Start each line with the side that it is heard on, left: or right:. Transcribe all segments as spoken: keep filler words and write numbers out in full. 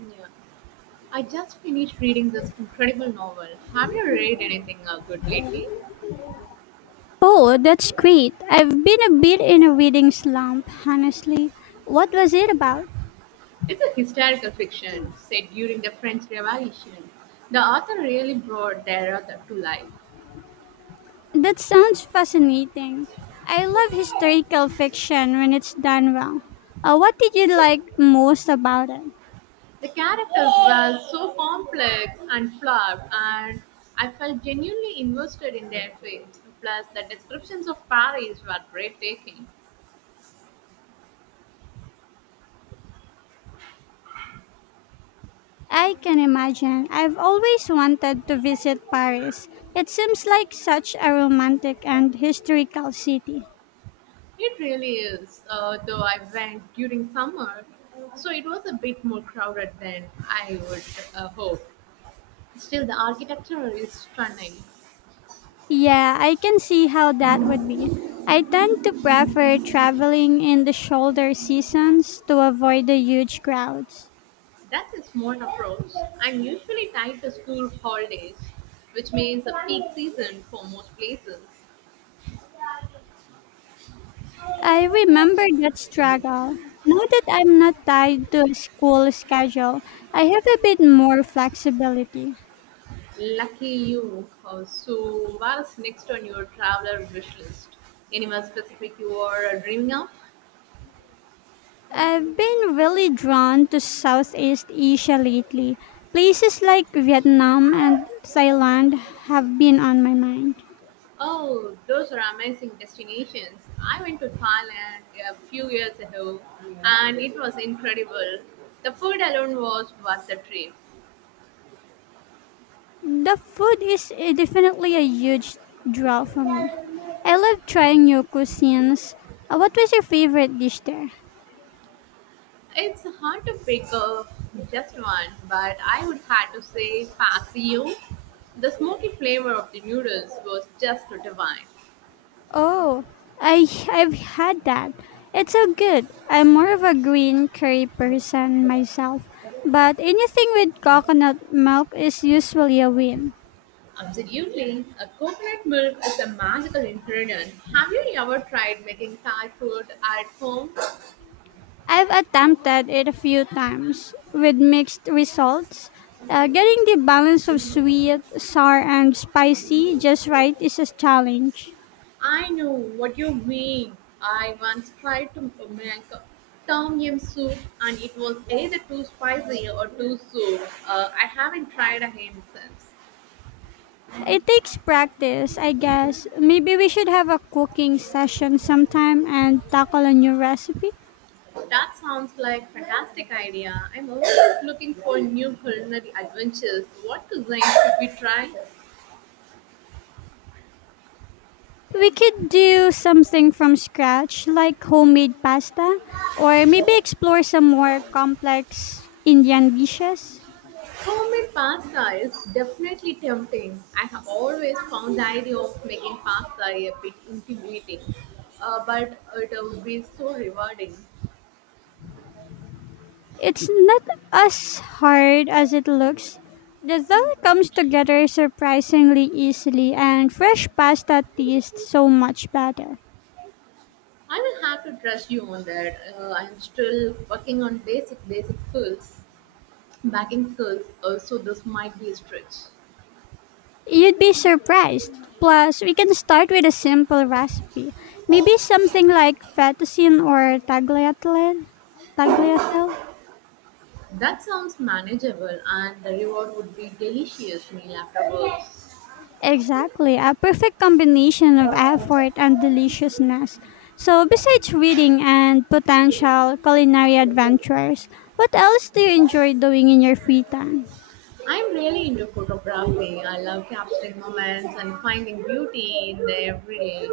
right: Yeah, I just finished reading this incredible novel. Have you read anything uh, good lately?
left: Oh, that's great. I've been a bit in a reading slump, honestly. What was it about?
right: It's a historical fiction set during the French Revolution. The author really brought their author to life.
left: That sounds fascinating. I love historical fiction when it's done well. Uh, what did you like most about it?
right: The characters were so complex and flawed, and I felt genuinely invested in their fate. Plus, the descriptions of Paris were breathtaking.
left: I can imagine. I've always wanted to visit Paris. It seems like such a romantic and historical city.
right: It really is, uh, though I went during summer, so it was a bit more crowded than I would uh, hope. Still, the architecture is stunning.
left: Yeah, I can see how that would be. I tend to prefer traveling in the shoulder seasons to avoid the huge crowds.
right: That's a smart approach. I'm usually tied to school holidays, which means a peak season for most places.
left: I remember that struggle. Now that I'm not tied to a school schedule, I have a bit more flexibility.
right: Lucky you. Uh, So, what's next on your traveler wish list? Anywhere specific you are dreaming of?
left: I've been really drawn to Southeast Asia lately. Places like Vietnam and Thailand have been on my mind.
right: Oh, those are amazing destinations. I went to Thailand a few years ago and it was incredible. The food alone was worth the trip.
left: The food is eh, definitely a huge draw for me. I love trying new cuisines. Uh, what was your favorite dish there?
right: It's hard to pick up just one, but I would have to say Pasio. The smoky flavor of the noodles was just divine.
left: Oh, I I've had that. It's so good. I'm more of a green curry person myself, but anything with coconut milk is usually a win.
right: Absolutely. A coconut milk is a magical ingredient. Have you ever tried making Thai food at home?
left: I've attempted it a few times with mixed results. Uh, getting the balance of sweet, sour, and spicy just right is a challenge.
right: I know what you mean. I once tried to make tom yum soup and it was either too spicy or too sour. Uh, I haven't tried again since.
left: It takes practice, I guess. Maybe we should have a cooking session sometime and tackle a new recipe.
right: That sounds like fantastic idea. I'm always looking for new culinary adventures. What cuisine should we try?
left: We could do something from scratch, like homemade pasta, or maybe explore some more complex Indian dishes.
right: Homemade pasta is definitely tempting. I have always found the idea of making pasta a bit intimidating, uh, but it would be so rewarding.
left: It's not as hard as it looks. The dough comes together surprisingly easily, and fresh pasta tastes so much better.
right: I will have to trust you on that. Uh, I'm still working on basic basic skills, backing skills. Also, this might be a stretch.
left: You'd be surprised! Plus, we can start with a simple recipe. Maybe something like fettuccine or tagliatelle? Tagliatelle?
right: That sounds manageable, and the reward would be delicious meal afterwards.
left: Exactly, a perfect combination of effort and deliciousness. So, besides reading and potential culinary adventures, what else do you enjoy doing in your free time?
right: I'm really into photography. I love capturing moments and finding beauty in the everyday.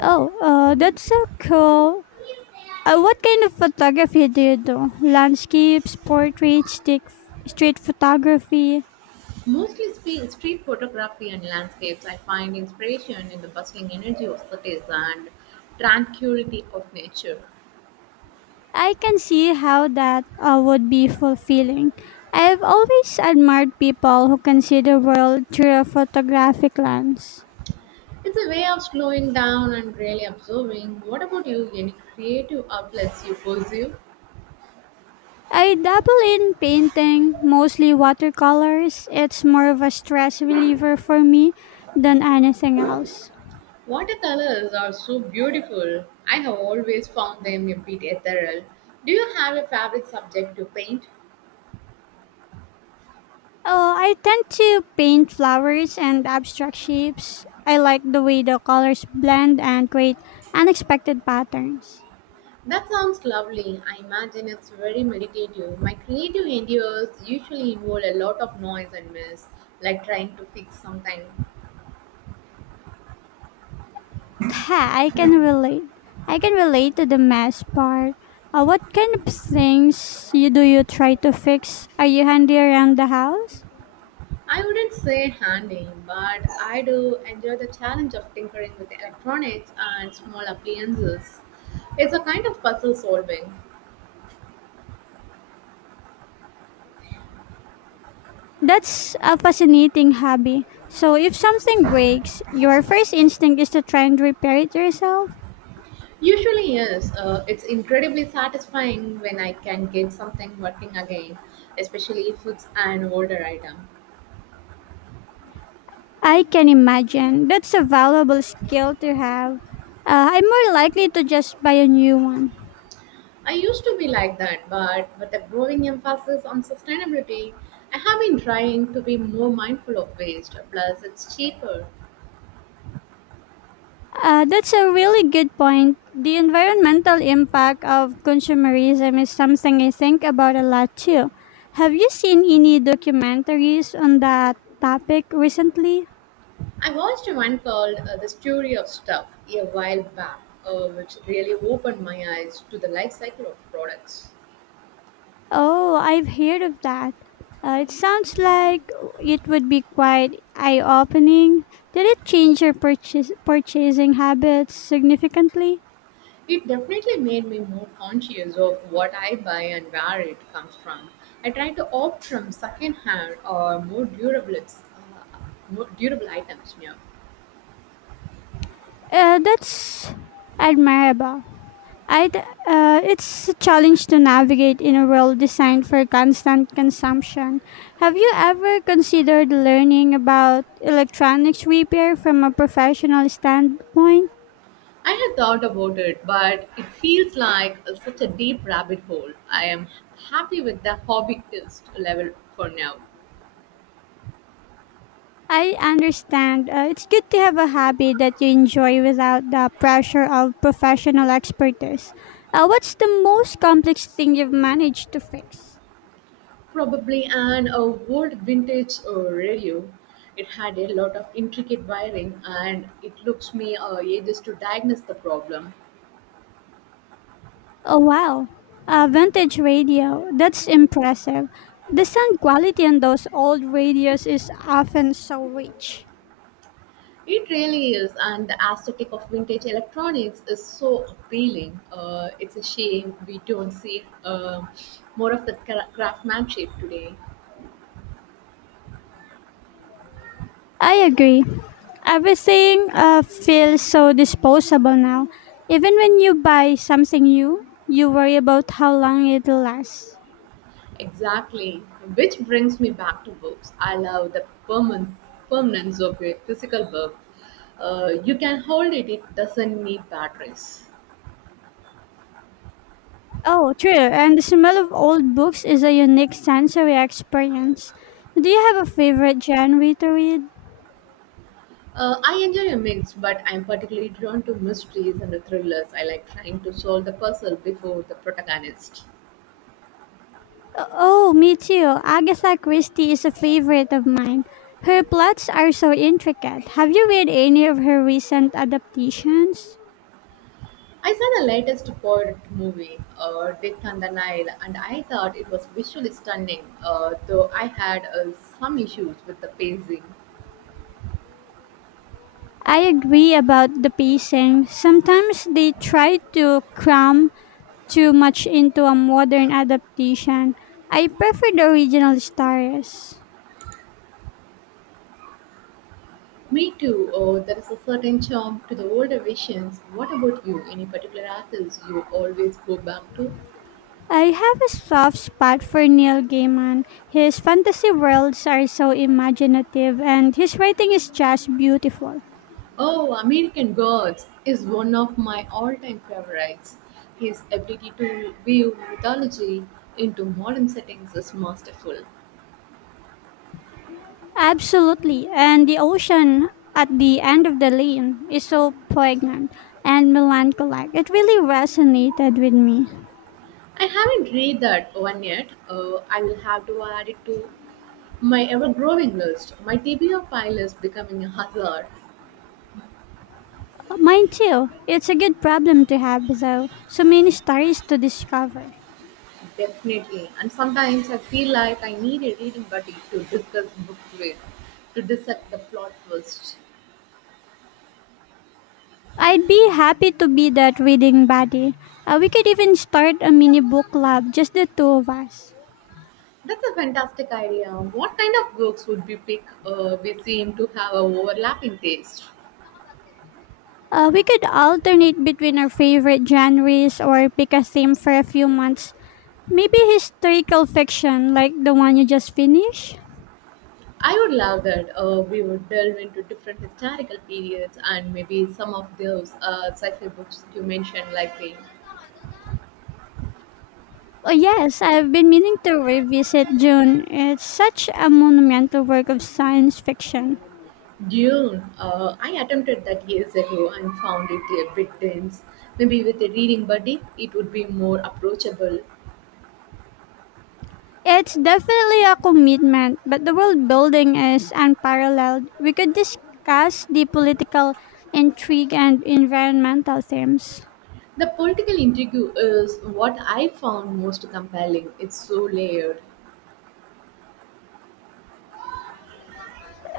left: Oh, uh, that's so cool. Uh, what kind of photography do you do? Landscapes, portraits, stick, street photography?
right: Mostly spe- street photography and landscapes. I find inspiration in the bustling energy of cities and tranquility of nature.
left: I can see how that uh, would be fulfilling. I've always admired people who can see the world through a photographic lens.
right: It's a way of slowing down and really observing. What about you? Any creative outlets you pursue?
left: I dabble in painting, mostly watercolors. It's more of a stress reliever for me than anything else.
right: Watercolors are so beautiful. I have always found them a bit ethereal. Do you have a favorite subject to paint?
left: Oh, I tend to paint flowers and abstract shapes. I like the way the colors blend and create unexpected patterns.
right: That sounds lovely. I imagine it's very meditative. My creative endeavors usually involve a lot of noise and mess, like trying to fix something.
left: Yeah, I can relate. I can relate to the mess part. Uh, what kind of things you do you try to fix? Are you handy around the house?
right: I wouldn't say handling, but I do enjoy the challenge of tinkering with electronics and small appliances. It's a kind of puzzle solving.
left: That's a fascinating hobby. So if something breaks, your first instinct is to try and repair it yourself.
right: Usually, yes. Uh, it's incredibly satisfying when I can get something working again, especially if it's an older item.
left: I can imagine. That's a valuable skill to have. Uh, I'm more likely to just buy a new one.
right: I used to be like that, but with a growing emphasis on sustainability, I have been trying to be more mindful of waste. Plus, it's cheaper.
left: Uh, that's a really good point. The environmental impact of consumerism is something I think about a lot too. Have you seen any documentaries on that topic recently?
right: I watched one called uh, The Story of Stuff a while back, uh, which really opened my eyes to the life cycle of products.
left: Oh, I've heard of that. Uh, it sounds like it would be quite eye opening. Did it change your purchase- purchasing habits significantly?
right: It definitely made me more conscious of what I buy and where it comes from. I try to opt from secondhand or more durable, uh, more durable items now.
left: Uh, that's admirable. I d- uh, it's a challenge to navigate in a world designed for constant consumption. Have you ever considered learning about electronics repair from a professional standpoint?
right: I had thought about it, but it feels like such a deep rabbit hole. I am happy with the hobbyist level for now.
left: I understand. Uh, it's good to have a hobby that you enjoy without the pressure of professional expertise. Uh, what's the most complex thing you've managed to fix?
right: Probably an old vintage uh, radio. It had a lot of intricate wiring, and it looks me uh, ages to diagnose the problem.
left: Oh wow, a vintage radio. That's impressive. The sound quality on those old radios is often so rich.
right: It really is, and the aesthetic of vintage electronics is so appealing. Uh, it's a shame we don't see uh, more of the cra- craftsmanship today.
left: I agree. Everything uh, feels so disposable now. Even when you buy something new, you worry about how long it'll last.
right: Exactly, which brings me back to books. I love the permanent permanence of a physical book. Uh, you can hold it; it doesn't need batteries.
left: Oh, true. And the smell of old books is a unique sensory experience. Do you have a favorite genre to read?
right: Uh, I enjoy a mix, but I'm particularly drawn to mysteries and the thrillers. I like trying to solve the puzzle before the protagonist.
left: Oh, me too. Agatha Christie is a favorite of mine. Her plots are so intricate. Have you read any of her recent adaptations?
right: I saw the latest Poirot movie, uh, Death on the Nile, and I thought it was visually stunning, uh, though I had uh, some issues with the pacing.
left: I agree about the pacing. Sometimes they try to cram too much into a modern adaptation. I prefer the original stories.
right: Me too, uh, there is a certain charm to the older visions. What about you? Any particular artist you always go back to?
left: I have a soft spot for Neil Gaiman. His fantasy worlds are so imaginative and his writing is just beautiful.
right: Oh, American Gods is one of my all time favorites. His ability to weave mythology into modern settings is masterful.
left: Absolutely. And the ocean at the end of the lane is so poignant and melancholic. It really resonated with me.
right: I haven't read that one yet. Uh, I will have to add it to my ever growing list. My T B R pile is becoming a hazard,
left: Mine too. It's a good problem to have, though. So many stories to discover.
right: definitely. And sometimes I feel like I need a reading buddy to discuss books with, to dissect the plot twist.
left: I'd be happy to be that reading buddy. Uh, we could even start a mini book club, just the two of us.
right: That's a fantastic idea. What kind of books would we pick? Uh, we seem to have a overlapping taste.
left: Uh, we could alternate between our favorite genres or pick a theme for a few months. Maybe historical fiction, like the one you just finished?
right: I would love that. Uh, we would delve into different historical periods and maybe some of those uh, sci-fi books you mentioned, likely.
left: Oh yes, I've been meaning to revisit June. It's such a monumental work of science fiction.
right: Dune, uh, I attempted that years ago and found it a bit dense. Maybe with a reading buddy, it would be more approachable.
left: It's definitely a commitment, but the world building is unparalleled. We could discuss the political intrigue and environmental themes.
right: The political intrigue is what I found most compelling. It's so layered.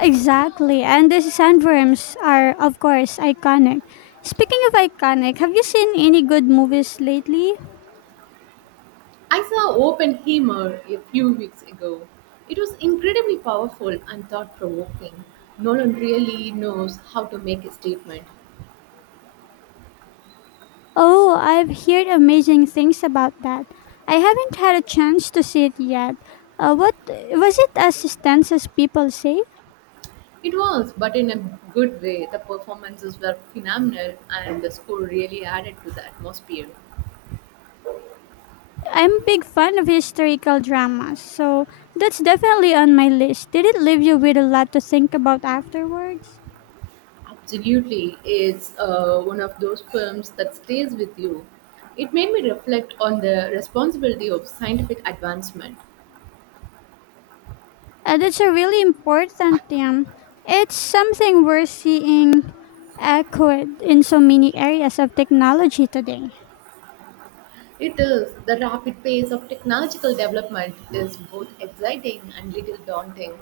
left: Exactly, and the sandworms are, of course, iconic. Speaking of iconic, have you seen any good movies lately?
right: I saw Oppenheimer a few weeks ago. It was incredibly powerful and thought provoking. Nolan really knows how to make a statement.
left: Oh, I've heard amazing things about that. I haven't had a chance to see it yet. Uh, what was it as intense as people say?
right: It was, but in a good way. The performances were phenomenal, and the score really added to the atmosphere.
left: I'm a big fan of historical dramas, so that's definitely on my list. Did it leave you with a lot to think about afterwards?
right: Absolutely, it's uh, one of those films that stays with you. It made me reflect on the responsibility of scientific advancement.
left: Uh, that's a really important theme. It's something we're seeing echoed in so many areas of technology today.
right: It is the rapid pace of technological development is both exciting and little daunting.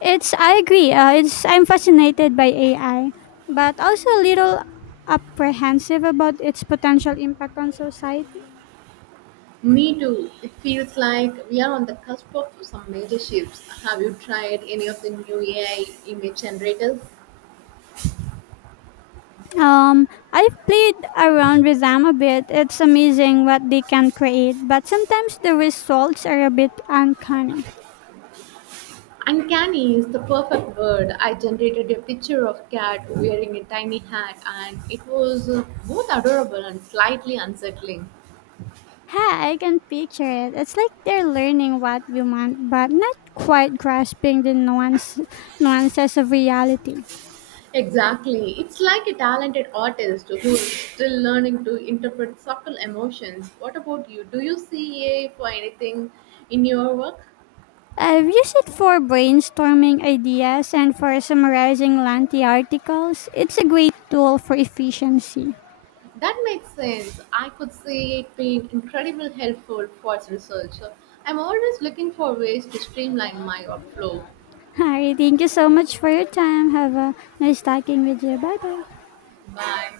left: It's I agree. Uh, it's I'm fascinated by A I, but also a little apprehensive about its potential impact on society.
right: Me too. It feels like we are on the cusp of some major shifts. Have you tried any of the new A I image generators?
left: Um, I've played around with them a bit. It's amazing what they can create, but sometimes the results are a bit uncanny.
right: Uncanny is the perfect word. I generated a picture of cat wearing a tiny hat and it was uh, both adorable and slightly unsettling.
left: Ha, I can picture it. It's like they're learning what we want, but not quite grasping the nuance, nuances of reality.
right: Exactly. It's like a talented artist who is still learning to interpret subtle emotions. What about you? Do you see A I for anything in your work?
left: I've used it for brainstorming ideas and for summarizing lengthy articles. It's a great tool for efficiency.
right: That makes sense. I could see it being incredibly helpful for research. I'm always looking for ways to streamline my workflow.
left: All right, thank you so much for your time. Have a nice talking with you. Bye bye.
right: Bye.